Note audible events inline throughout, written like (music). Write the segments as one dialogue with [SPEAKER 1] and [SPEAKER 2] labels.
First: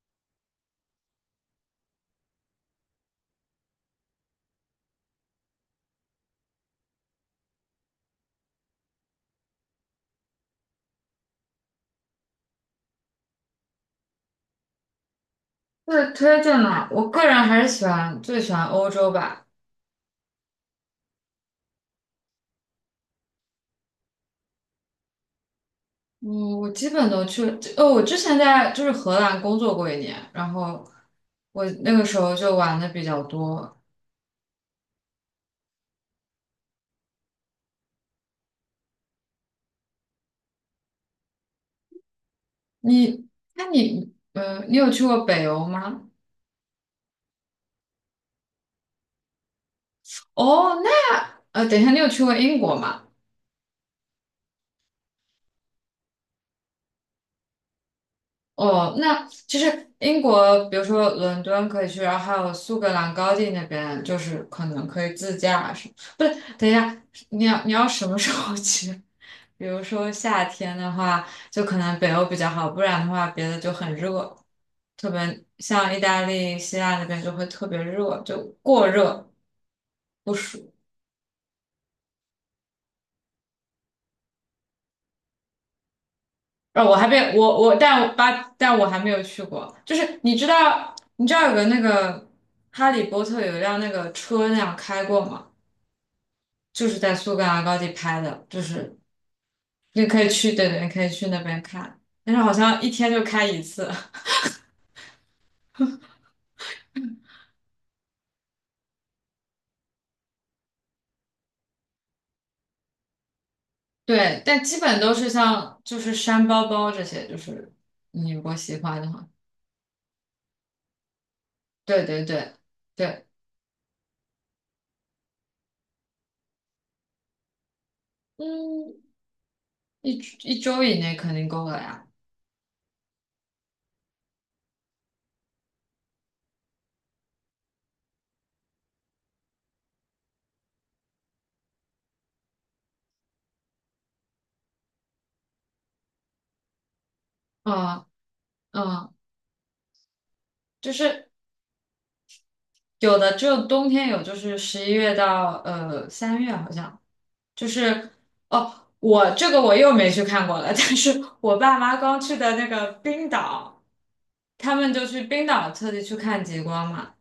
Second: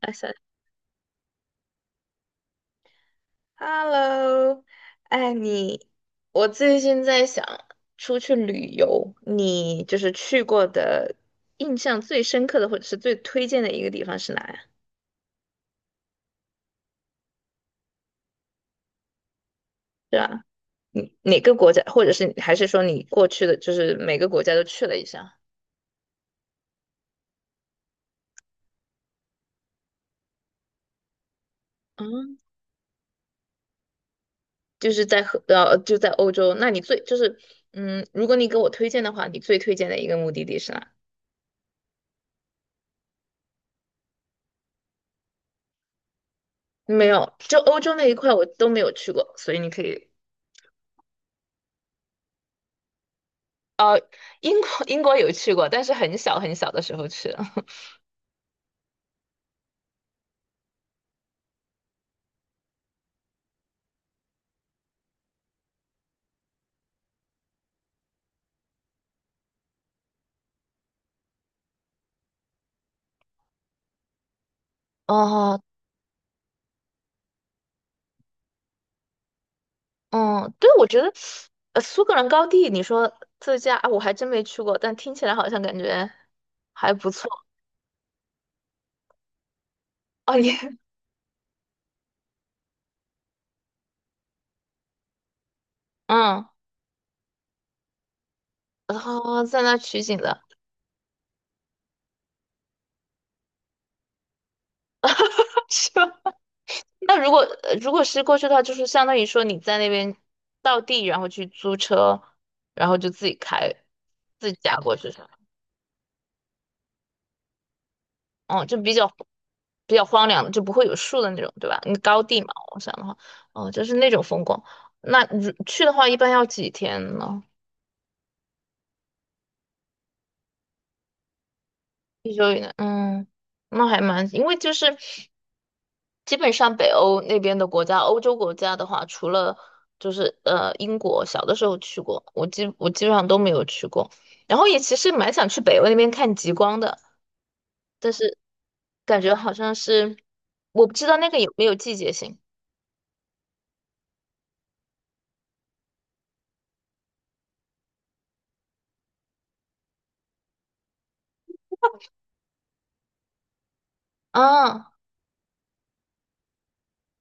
[SPEAKER 1] 哎三 Hello，哎你，我最近在想出去旅游，你就是去过的印象最深刻的或者是最推荐的一个地方是哪呀？
[SPEAKER 2] 是推荐的，我个人还是最喜欢欧洲吧。
[SPEAKER 1] 是吧？你哪个国家，或者是还是说你过去的就是每个国家都去了一下？
[SPEAKER 2] 嗯，我基本都去。哦，我之前在就是荷兰工作过一年，然后我那个时候
[SPEAKER 1] 嗯，
[SPEAKER 2] 就玩的比较多。
[SPEAKER 1] 就是在就在欧洲，那你最就是嗯，如果你给我推荐的话，你最推荐的一个目的地是哪？
[SPEAKER 2] 你，那你有去过北欧吗？
[SPEAKER 1] 没有，就欧洲那一块我都没有去过，所以你可以。
[SPEAKER 2] 哦，那，等一下，你有去过英国吗？
[SPEAKER 1] 英国 (laughs) 英国有去过，但是很小很小的时候去了。(laughs)
[SPEAKER 2] 哦，那其实英国，比如说伦敦可以去，然后还有苏格兰高地那边，就是可能可以自驾是，不是，等一下，你要什么时候去？比如说夏天的话，就可能北欧比较好，不然的话别的就很热，特别
[SPEAKER 1] 哦，
[SPEAKER 2] 像意大利、希腊那边就会特别热，就过热不
[SPEAKER 1] 嗯，对，
[SPEAKER 2] 暑。
[SPEAKER 1] 我觉得，苏格兰高地，你说自驾，啊我还真没去过，但听起来好像感觉还
[SPEAKER 2] 我还
[SPEAKER 1] 不错。
[SPEAKER 2] 没我我，但我巴但我还没有去过。就是
[SPEAKER 1] (laughs)
[SPEAKER 2] 你
[SPEAKER 1] 哦，
[SPEAKER 2] 知
[SPEAKER 1] 你
[SPEAKER 2] 道你知道有个那个《哈利波特》有一辆那个车那样开过吗？
[SPEAKER 1] (laughs) 嗯，
[SPEAKER 2] 就是在苏格兰高地拍的，就是
[SPEAKER 1] 然后在那取
[SPEAKER 2] 你
[SPEAKER 1] 景
[SPEAKER 2] 可以
[SPEAKER 1] 的。
[SPEAKER 2] 去，对对，你可以去那边看，但是好像一天就开一次。(laughs)
[SPEAKER 1] (laughs) 是吧？那如果是过去的话，就是相当于说你在那边到地，然后去租车，然后就自己开，
[SPEAKER 2] 对，
[SPEAKER 1] 自己
[SPEAKER 2] 但
[SPEAKER 1] 驾
[SPEAKER 2] 基
[SPEAKER 1] 过
[SPEAKER 2] 本
[SPEAKER 1] 去。
[SPEAKER 2] 都
[SPEAKER 1] 是
[SPEAKER 2] 是
[SPEAKER 1] 吧？
[SPEAKER 2] 像就是山包包这些，就是你如果
[SPEAKER 1] 哦，
[SPEAKER 2] 喜
[SPEAKER 1] 就比
[SPEAKER 2] 欢
[SPEAKER 1] 较
[SPEAKER 2] 的话，
[SPEAKER 1] 比较荒凉的，就不会有树的那种，对吧？那
[SPEAKER 2] 对
[SPEAKER 1] 高
[SPEAKER 2] 对
[SPEAKER 1] 地嘛，
[SPEAKER 2] 对
[SPEAKER 1] 我想的话，
[SPEAKER 2] 对。
[SPEAKER 1] 哦，就是那种风光。那如去的话，一般要几天呢？
[SPEAKER 2] 嗯，一一周以内肯定够了呀。
[SPEAKER 1] 一周以内，嗯，那还蛮，因为就是基本上北欧那边的国家，欧洲国家的话，除了就是英国，小的时候去过，我基本上都没有去过。然后也其实蛮想去北欧那边看极光的，
[SPEAKER 2] 嗯
[SPEAKER 1] 但是
[SPEAKER 2] 嗯，
[SPEAKER 1] 感觉好像是我
[SPEAKER 2] 就
[SPEAKER 1] 不知道那
[SPEAKER 2] 是
[SPEAKER 1] 个有没有季节性
[SPEAKER 2] 有的只有冬天有，就是11月到3月好像，就是哦，我这个我又没去看过了，(laughs) 但是我爸妈刚去的那个冰岛，他
[SPEAKER 1] 啊。
[SPEAKER 2] 们就去冰岛特地去看极光嘛。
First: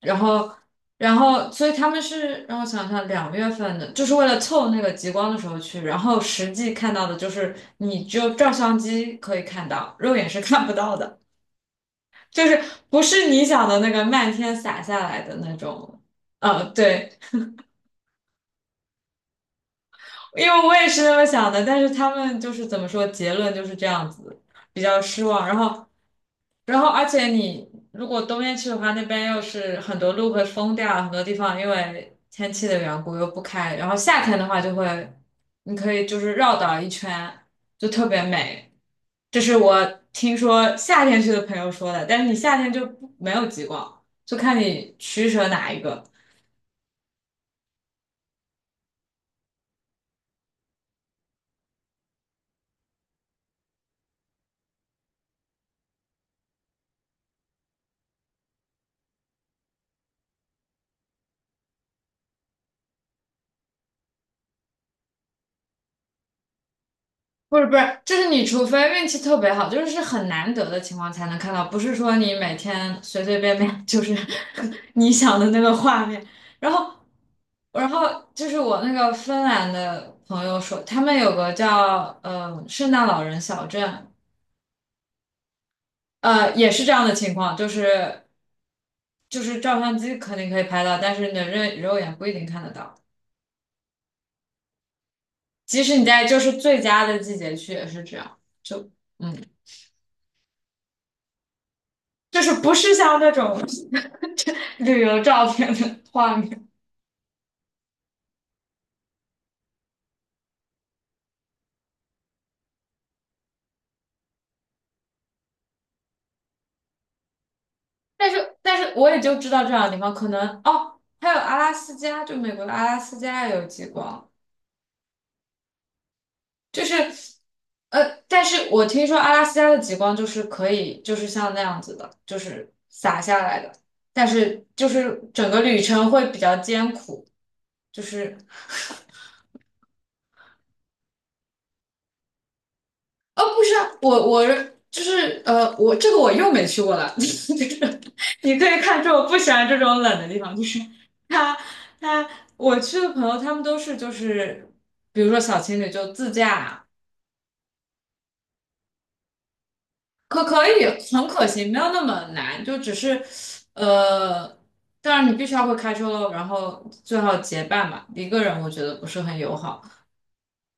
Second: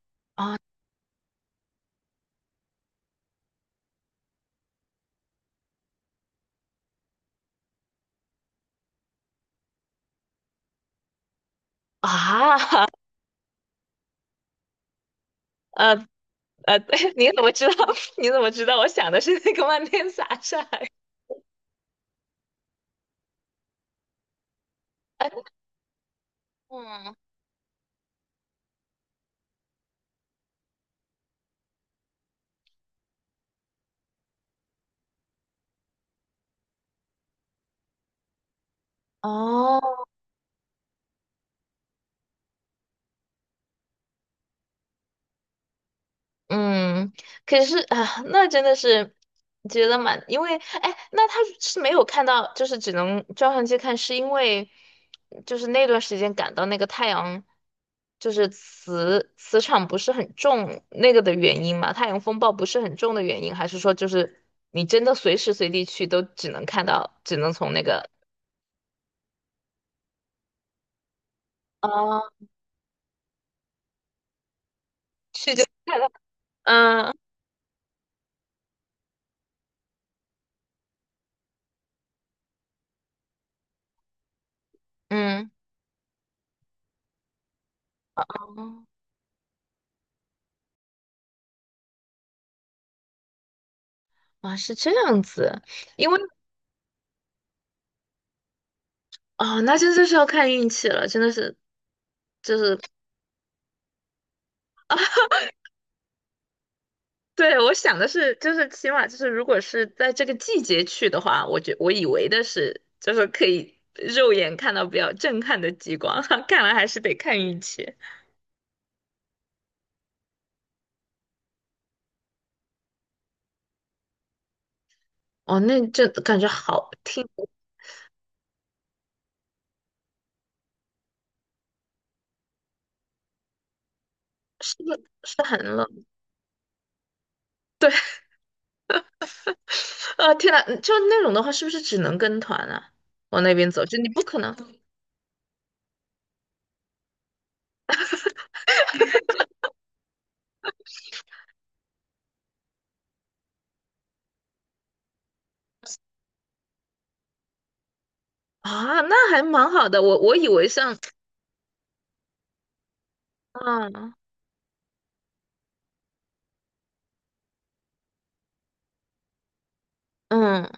[SPEAKER 2] 然后，
[SPEAKER 1] 啊，
[SPEAKER 2] 然后，所以他们是让我想想，2月份的，就是为了凑那个极光的时候去，然后实际看到的就是你只有照相机可以看到，肉眼是看不到的，就
[SPEAKER 1] 啊，
[SPEAKER 2] 是不是你想的那个漫天洒下来的那
[SPEAKER 1] 呃
[SPEAKER 2] 种。
[SPEAKER 1] (laughs)
[SPEAKER 2] 对，
[SPEAKER 1] 对，你怎么知道？(laughs) 你怎么知道？我想的是那个万年洒
[SPEAKER 2] 因
[SPEAKER 1] 晒
[SPEAKER 2] 为我也是那么想的，但是他们就是怎么说，结论就是这样子，比较失望。
[SPEAKER 1] (laughs)。
[SPEAKER 2] 然后而
[SPEAKER 1] 嗯，
[SPEAKER 2] 且你如果冬天去的话，那边又是很多路会封掉，很多地方因为天气的缘故又不开。然后夏天的话就会，你可以就是绕岛一圈，就特别美。这是我
[SPEAKER 1] 哦，
[SPEAKER 2] 听说夏天去的朋友说的，但是你夏天就不没有极光，就看你取舍哪一个。
[SPEAKER 1] 嗯，可是啊，那真的是觉得蛮，因为哎，那他是没有看到，就是只能照相机看，是因为就是那段时间感到那个太阳就是磁场不是很重那个的原因嘛，太阳风暴不是很重的原因，还是说就是你真的随时随地去都只能看到，只能
[SPEAKER 2] 不是
[SPEAKER 1] 从
[SPEAKER 2] 不
[SPEAKER 1] 那
[SPEAKER 2] 是，
[SPEAKER 1] 个。
[SPEAKER 2] 就是你除非运气特别好，就是是很难得的情况才能看到，不是说
[SPEAKER 1] 哦，
[SPEAKER 2] 你每天随随便便就是 (laughs) 你想的
[SPEAKER 1] 去
[SPEAKER 2] 那
[SPEAKER 1] 就
[SPEAKER 2] 个
[SPEAKER 1] 快
[SPEAKER 2] 画
[SPEAKER 1] 乐。(laughs)
[SPEAKER 2] 面。然后，
[SPEAKER 1] 嗯
[SPEAKER 2] 然后就是我那个芬兰的朋友说，他们有个叫圣诞老人小镇，
[SPEAKER 1] 嗯，
[SPEAKER 2] 也是这样的情况，就是
[SPEAKER 1] 哦，
[SPEAKER 2] 就是照相机肯定可以拍到，但是你的肉眼不一定看得到，
[SPEAKER 1] 哇，是这样子，
[SPEAKER 2] 即使你
[SPEAKER 1] 因为
[SPEAKER 2] 在就
[SPEAKER 1] (laughs)
[SPEAKER 2] 是最佳的季节去也是这样，就嗯。
[SPEAKER 1] 哦，那真的是要看运气了，真的是，
[SPEAKER 2] 就是
[SPEAKER 1] 就
[SPEAKER 2] 不
[SPEAKER 1] 是
[SPEAKER 2] 是像那种旅游照片的画面。
[SPEAKER 1] 对我想的是，就是起码就是如果是在这个季节去的话，我以为的是就是可以肉眼看到比较震撼的极光，(laughs) 看来还是得看运气。
[SPEAKER 2] 但是我也就知道这两个地方，可能哦，还有阿拉斯加，就美国的阿拉斯加也有极光，
[SPEAKER 1] 哦，那这感觉
[SPEAKER 2] 就
[SPEAKER 1] 好
[SPEAKER 2] 是
[SPEAKER 1] 听，
[SPEAKER 2] 但是我听说阿拉斯加的极光就是可以，就是像那样子的，就是洒下来的，但是
[SPEAKER 1] 是
[SPEAKER 2] 就
[SPEAKER 1] 不是
[SPEAKER 2] 是
[SPEAKER 1] 是
[SPEAKER 2] 整
[SPEAKER 1] 很
[SPEAKER 2] 个旅
[SPEAKER 1] 冷？
[SPEAKER 2] 程会比较艰苦，就是
[SPEAKER 1] (laughs) 啊，天呐，就那种的话，是不是只能跟团啊？
[SPEAKER 2] 哦，
[SPEAKER 1] 往那
[SPEAKER 2] 不
[SPEAKER 1] 边
[SPEAKER 2] 是
[SPEAKER 1] 走，
[SPEAKER 2] 啊，
[SPEAKER 1] 就你不
[SPEAKER 2] 我
[SPEAKER 1] 可
[SPEAKER 2] 我
[SPEAKER 1] 能。
[SPEAKER 2] 就是我这个我又没去过了，(laughs) 就是你可以看出我不喜欢这种冷的地方，就是他他我去的朋友他们都是就是比如说小情侣就自驾，
[SPEAKER 1] 啊，那还蛮好的。我
[SPEAKER 2] 可
[SPEAKER 1] 以为
[SPEAKER 2] 可以
[SPEAKER 1] 像，
[SPEAKER 2] 很可行，没有那么难，就只是
[SPEAKER 1] 啊，
[SPEAKER 2] 呃，当然你必须要会开车喽，然后最好结伴吧，一个人我觉得不是很友好。
[SPEAKER 1] 嗯，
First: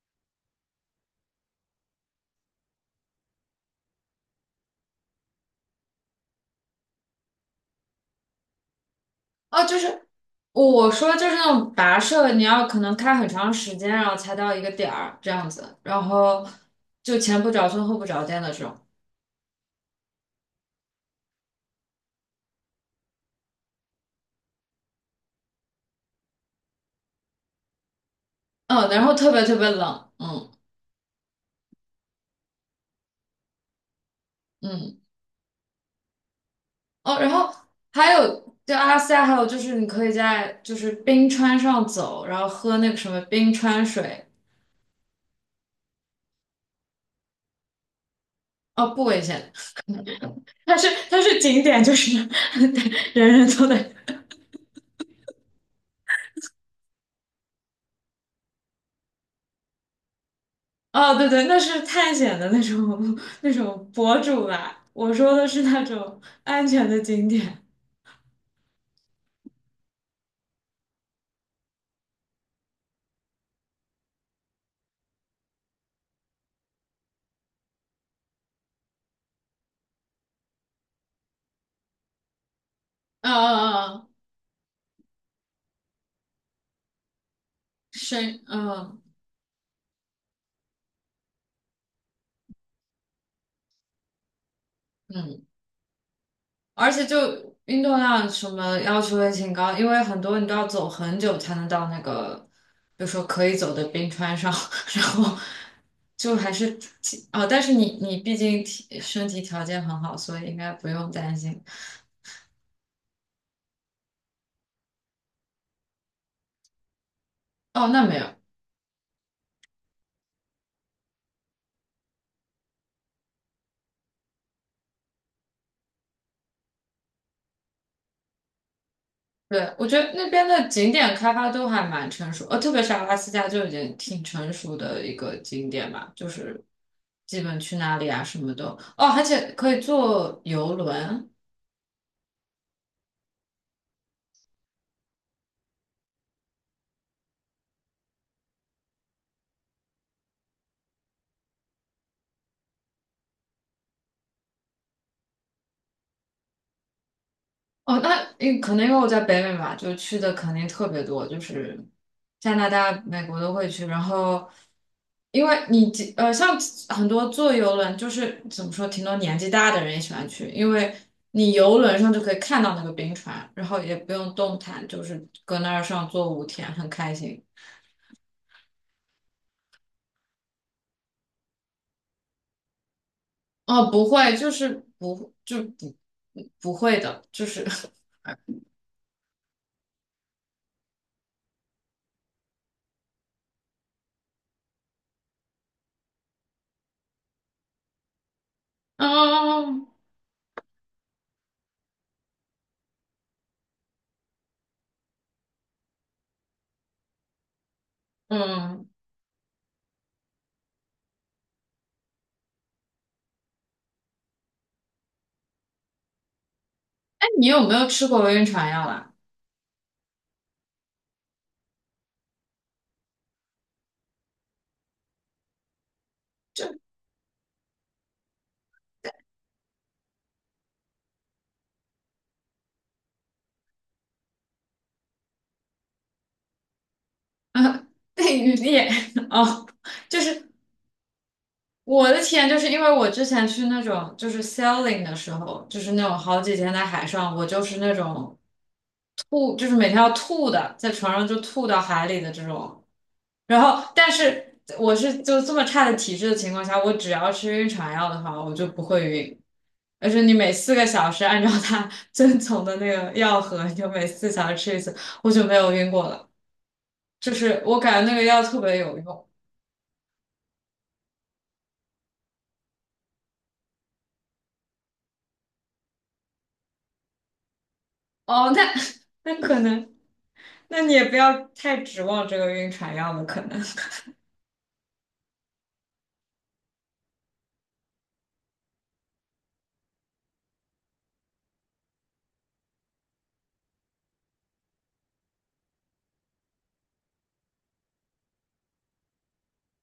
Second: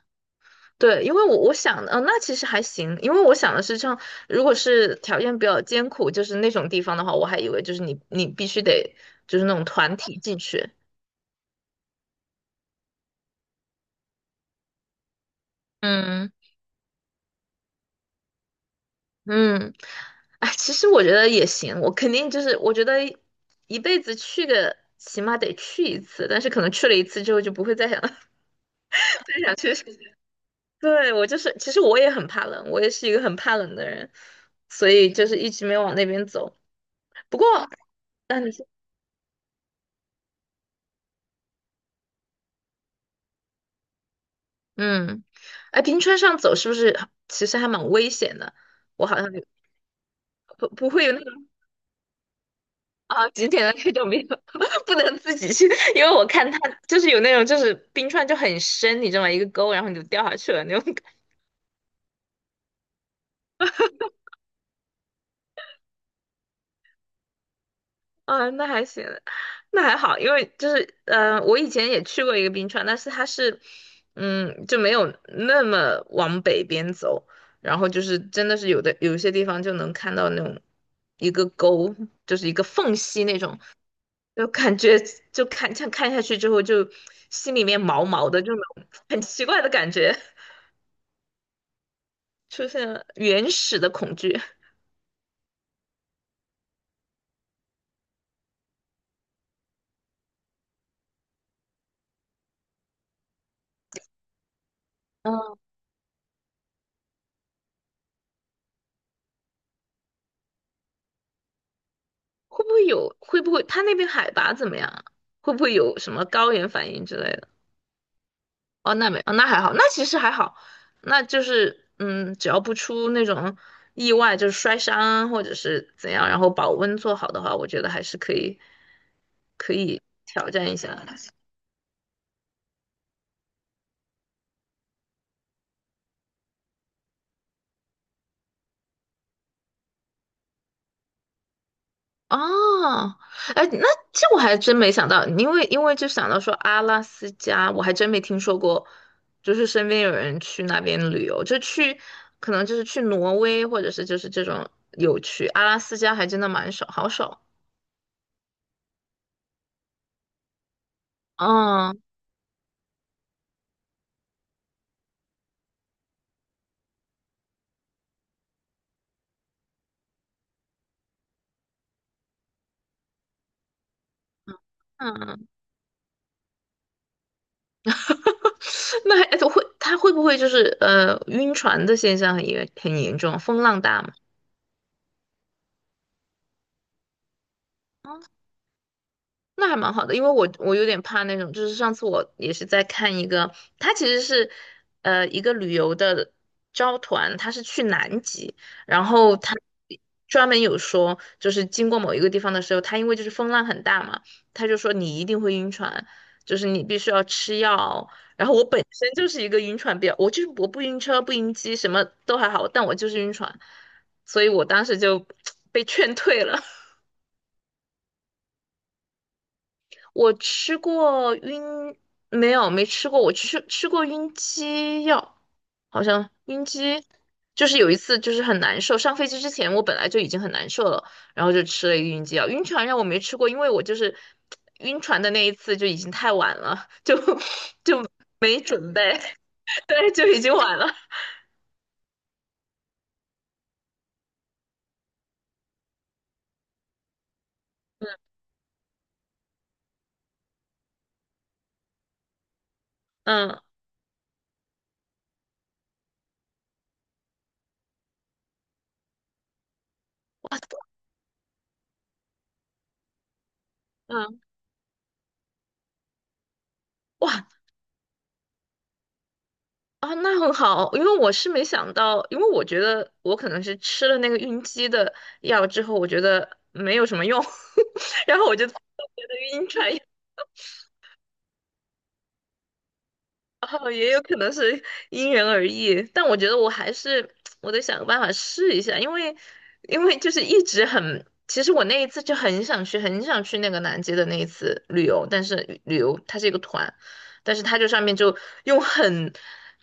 [SPEAKER 1] 对，因为我想的，嗯、那其实还行，因为我想的是像，如果是条件比较艰苦，就是那种地方的话，我还以为就是你必须得就是那
[SPEAKER 2] 哦，
[SPEAKER 1] 种
[SPEAKER 2] 就
[SPEAKER 1] 团
[SPEAKER 2] 是
[SPEAKER 1] 体进去，
[SPEAKER 2] 我说就是那种跋涉，你要可能开很长时间，然后才到一个点儿这样子，然
[SPEAKER 1] 嗯
[SPEAKER 2] 后就前不着村后不着店的这种，
[SPEAKER 1] 嗯，哎，其实我觉得也行，我肯定就是我觉得一辈子去个起码得去一次，但是可能去了一次之后就不会再想 (laughs) 再
[SPEAKER 2] 嗯，然后特别特
[SPEAKER 1] 想
[SPEAKER 2] 别
[SPEAKER 1] 去，
[SPEAKER 2] 冷，嗯
[SPEAKER 1] 对，我就是，其实我也很怕冷，我也是一个很怕冷的人，所
[SPEAKER 2] 嗯，
[SPEAKER 1] 以就是一直没往那边走。
[SPEAKER 2] 哦，然
[SPEAKER 1] 不过，
[SPEAKER 2] 后还
[SPEAKER 1] 那你
[SPEAKER 2] 有
[SPEAKER 1] 说
[SPEAKER 2] 就阿拉斯加还有就是你可以在就是冰川上走，然后喝那个什么冰川水，
[SPEAKER 1] 嗯，哎，冰川上走是不是其实还蛮危险的？
[SPEAKER 2] 哦，不
[SPEAKER 1] 我好
[SPEAKER 2] 危
[SPEAKER 1] 像
[SPEAKER 2] 险，
[SPEAKER 1] 不
[SPEAKER 2] 它是
[SPEAKER 1] 不会有那
[SPEAKER 2] 它是
[SPEAKER 1] 种
[SPEAKER 2] 景点，就是 (laughs) 人
[SPEAKER 1] 啊几
[SPEAKER 2] 人
[SPEAKER 1] 点
[SPEAKER 2] 都
[SPEAKER 1] 的
[SPEAKER 2] 得
[SPEAKER 1] 那种没有，(laughs) 不能自己去，因为我看他就是有那种就是冰川就很深，你知道吗？一个沟，然后你就掉下去了那种。
[SPEAKER 2] 哦，对对，那是探险的那种 (laughs) 那种博主吧。我说的是那种安全的景点。
[SPEAKER 1] 啊，那还行，那还好，因为就是，我以前也去过一个冰川，但是它是，就没有那么往北边走，然后就是真的是有一些地方就能看到那种一个沟，就是一个缝隙
[SPEAKER 2] 嗯
[SPEAKER 1] 那种，
[SPEAKER 2] 嗯嗯，
[SPEAKER 1] 就感觉就看像看下去之后就心里面毛毛的，
[SPEAKER 2] 深
[SPEAKER 1] 就那种
[SPEAKER 2] 嗯
[SPEAKER 1] 很奇怪的感觉，出现了原始的恐惧。
[SPEAKER 2] 嗯，而且就运动量什么要求也挺高，因为很多你都要走很久才能到那个，比如说可以走的冰川上，(laughs) 然后
[SPEAKER 1] 嗯，
[SPEAKER 2] 就还是挺哦，但是你毕竟体身体条件很好，所以应该不用担心。
[SPEAKER 1] 会不会有？会不会它那边海拔怎么样啊，会不会有什么高原反应之类的？
[SPEAKER 2] 哦，那没有。
[SPEAKER 1] 哦，那没，哦，那还好，那其实还好，那就是，只要不出那种意外，就是摔伤啊或者是怎样，然后保温做好的话，我觉得还是可以，
[SPEAKER 2] 对，
[SPEAKER 1] 可
[SPEAKER 2] 我觉
[SPEAKER 1] 以
[SPEAKER 2] 得那边
[SPEAKER 1] 挑
[SPEAKER 2] 的
[SPEAKER 1] 战一
[SPEAKER 2] 景
[SPEAKER 1] 下。
[SPEAKER 2] 点开发都还蛮成熟，特别是阿拉斯加就已经挺成熟的一个景点吧，就是基本去哪里啊什么的，哦，而且可以坐游轮，
[SPEAKER 1] 哦，哎，那这我还真没想到，因为就想到说阿拉斯加，我还真没听说过，就是身边有人去那边旅游，就去，可能就是去挪威或者是就是这种有去，阿拉斯加还真的蛮少，好少。
[SPEAKER 2] 哦，那因可能因为我在北美嘛，就去的肯定特别多，就是
[SPEAKER 1] 哦，
[SPEAKER 2] 加拿大、美国都会去。然后，因为你几像很多坐游轮，就是怎么说，挺多年纪大的人也喜欢去，因为你游轮上就可以看到那个冰川，然后也不用动弹，就是
[SPEAKER 1] 嗯
[SPEAKER 2] 搁那儿上坐5天，很开心。
[SPEAKER 1] (laughs) 那还会他会不会就是晕船的现象也很严重，风浪
[SPEAKER 2] 哦，
[SPEAKER 1] 大
[SPEAKER 2] 不
[SPEAKER 1] 吗？
[SPEAKER 2] 会，就是不会的，就是 (laughs)
[SPEAKER 1] 那还蛮好的，因为我有点怕那种，就是上次我也是在看一个，他其实是一个旅游的招团，他是去南极，然后他
[SPEAKER 2] 嗯
[SPEAKER 1] 专门有说，就是经过某一个地方的时候，他因为就是风浪很大嘛，他就说你一定会晕船，就是你必须要吃药。然后我本
[SPEAKER 2] 嗯，
[SPEAKER 1] 身就是一个晕船比较，我就是我不晕车不晕机什么都还好，但我就是晕船，所以我当时就 (tsk) 被劝退了。
[SPEAKER 2] 哎，你有没有吃过晕船药啊？
[SPEAKER 1] 我吃过晕，没有，没吃过。我吃过晕机药，好像晕
[SPEAKER 2] 就。
[SPEAKER 1] 机就是有一次就是很难受。上飞机之前我本来就已经很难受了，然后就吃了一个晕机药。晕船药我没吃过，因为我就是晕船的那一次就已经太晚了，就 (laughs)
[SPEAKER 2] (laughs) 啊，
[SPEAKER 1] 就
[SPEAKER 2] 被雨
[SPEAKER 1] 没
[SPEAKER 2] 裂
[SPEAKER 1] 准备，
[SPEAKER 2] 哦，
[SPEAKER 1] (laughs) 对，
[SPEAKER 2] 就
[SPEAKER 1] 就已
[SPEAKER 2] 是
[SPEAKER 1] 经晚了。
[SPEAKER 2] 我的体验，就是因为我之前去那种就是 sailing 的时候，就是那种好几天在海上，我就是那种吐，就是每天要吐的，在船上就吐到海里的这种。然
[SPEAKER 1] 嗯
[SPEAKER 2] 后，但是我是就这么差的体质的情况下，我只要吃晕船药的话，我就不会晕。而且你每4个小时按照它 (laughs) 遵从的那个药盒，你就每四
[SPEAKER 1] 嗯，
[SPEAKER 2] 小时吃一次，我就没有晕过了。就
[SPEAKER 1] 哇，
[SPEAKER 2] 是我感觉那个药特别有用，
[SPEAKER 1] 啊，那很好，因为我是没想到，因为我觉得我可能是吃了那个晕机的药之后，我觉得没有什么用，(laughs) 然后
[SPEAKER 2] 哦，
[SPEAKER 1] 我就
[SPEAKER 2] 那
[SPEAKER 1] 做
[SPEAKER 2] (laughs)
[SPEAKER 1] 别的
[SPEAKER 2] 那可
[SPEAKER 1] 晕
[SPEAKER 2] 能，
[SPEAKER 1] 船药，
[SPEAKER 2] 那你也不要太指望这个晕船药了，可能。
[SPEAKER 1] 哦，也
[SPEAKER 2] (laughs)
[SPEAKER 1] 有可能是因人而异，但我觉得我还是 (tsk) 我得想个办法试一下，因为就是一直很，其实我那一次就很想去，很想去那个南极的那一次旅游，但是旅游它是一个团，但是它就上面就用很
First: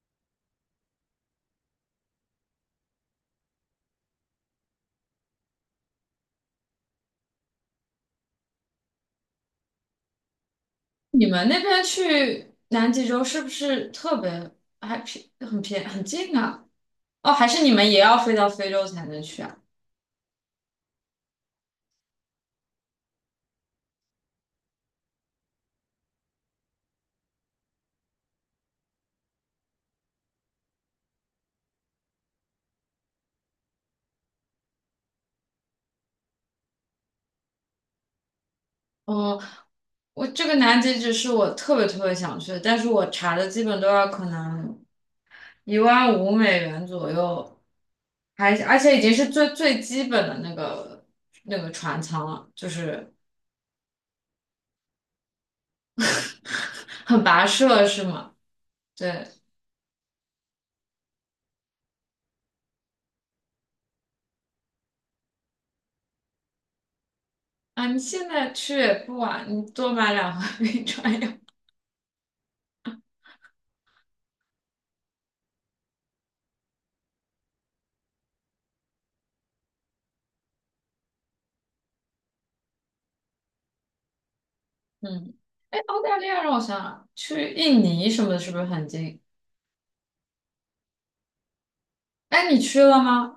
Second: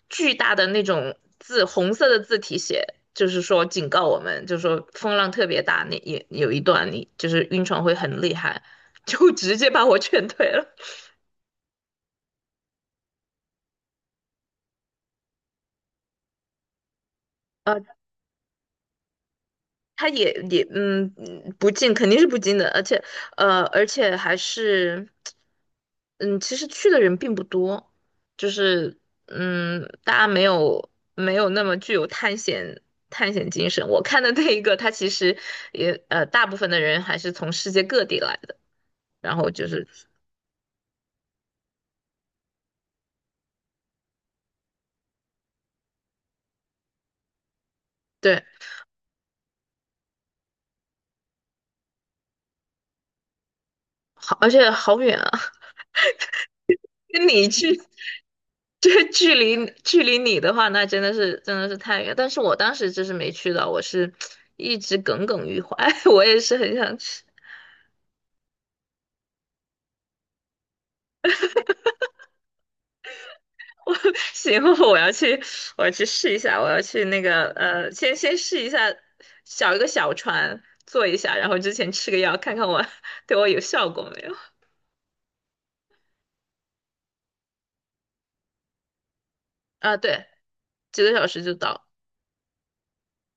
[SPEAKER 1] 巨大的那种字，红色的字体写，就是说警告我们，就是说风浪特别大，那也有一段你就是晕船会很厉害，就直接把我劝退了。
[SPEAKER 2] 你们那边去南极洲是不是特别还便很便很近啊？哦，还是你们也要飞到非洲才能去啊？
[SPEAKER 1] 他也不进，肯定是不进的，而且还是嗯，其实去的人并不多，就是大家没有那么具有探险精神。我看的那一个，他其实也大部分的人还是从世界各地来的，然
[SPEAKER 2] 哦，
[SPEAKER 1] 后就是
[SPEAKER 2] 我这个南极只是我特别特别想去的，但是我查的基本都要可能1.5万美元左右，
[SPEAKER 1] 对，
[SPEAKER 2] 还而且已经是最最基本的那个船舱了，就是
[SPEAKER 1] 好而且好远啊。
[SPEAKER 2] (laughs) 很
[SPEAKER 1] 跟
[SPEAKER 2] 跋
[SPEAKER 1] 你去，
[SPEAKER 2] 涉是吗？
[SPEAKER 1] 这
[SPEAKER 2] 对。
[SPEAKER 1] 距离你的话，那真的是真的是太远。但是我当时就是没去到，我是一直耿耿于怀。(laughs) 我也是很想去，
[SPEAKER 2] 啊，你现在去也不晚，你多买两盒冰川药。
[SPEAKER 1] (laughs) 我行，我要去，我要去试一下，我要去那个先试一下，一个小船坐一下，然后之前吃个药，看看我 (laughs) 对我有效果没有。
[SPEAKER 2] 嗯，哎，澳大利亚让我想想，去印尼什么的，是不是很近？
[SPEAKER 1] 啊，对，几个小时就到
[SPEAKER 2] 哎，你去了吗？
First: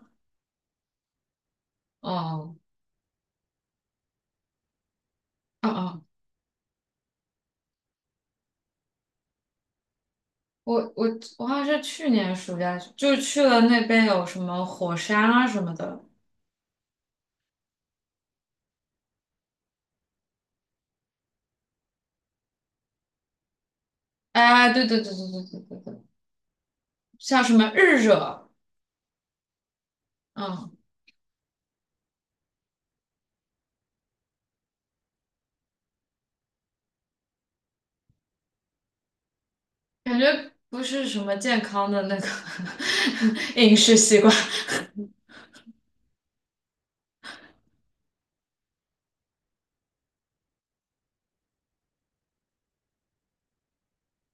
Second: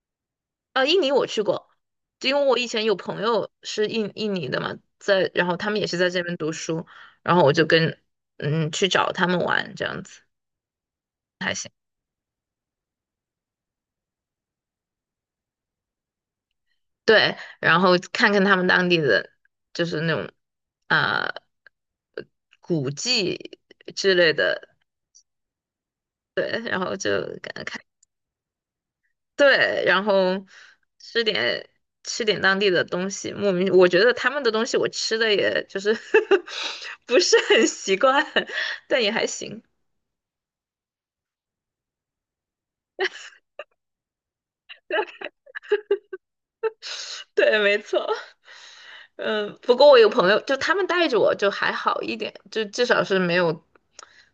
[SPEAKER 1] 啊，印尼我去过，因为
[SPEAKER 2] 哦，
[SPEAKER 1] 我以前有朋友是印尼的嘛，在，然后
[SPEAKER 2] 哦
[SPEAKER 1] 他们也是
[SPEAKER 2] 哦，
[SPEAKER 1] 在这边读书，然后我就跟去找他们玩这样子，
[SPEAKER 2] 我我我
[SPEAKER 1] 还
[SPEAKER 2] 好像
[SPEAKER 1] 行。
[SPEAKER 2] 是去年暑假去就去了那边有什么火山啊什么的。
[SPEAKER 1] 对，然后看看他们当地的就是那种啊、呃古迹之类的，
[SPEAKER 2] 哎，对对对对对对对对，
[SPEAKER 1] 对，然后就
[SPEAKER 2] 像什
[SPEAKER 1] 感
[SPEAKER 2] 么
[SPEAKER 1] 看。
[SPEAKER 2] 日惹，
[SPEAKER 1] 对，然后
[SPEAKER 2] 嗯，
[SPEAKER 1] 吃点吃点当地的东西，莫名我觉得他们的东西我吃的也就是 (laughs) 不是很习惯，但也还行。
[SPEAKER 2] 感觉不是什么健康的那个 (laughs) 饮食习惯。
[SPEAKER 1] 对，没错。嗯，不过我有朋友，就他们带着我就还好一点，就至少是没有，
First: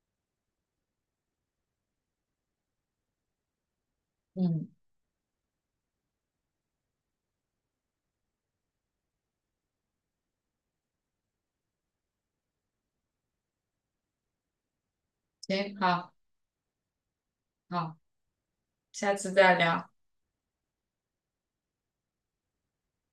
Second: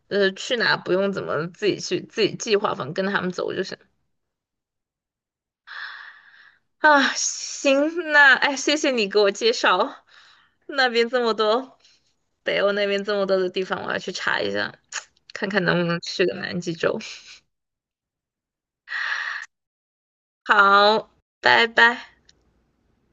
[SPEAKER 1] 去哪不用怎么自己去自己计划，反正跟着他们走就行。
[SPEAKER 2] 嗯，
[SPEAKER 1] 啊，行，那哎，谢谢你给我介绍那边这么多，北欧那边这么多的地方，我要去查一下，看看
[SPEAKER 2] 行，
[SPEAKER 1] 能不能
[SPEAKER 2] 好，
[SPEAKER 1] 去个南极洲。
[SPEAKER 2] 好，下次再聊。
[SPEAKER 1] 好，拜拜。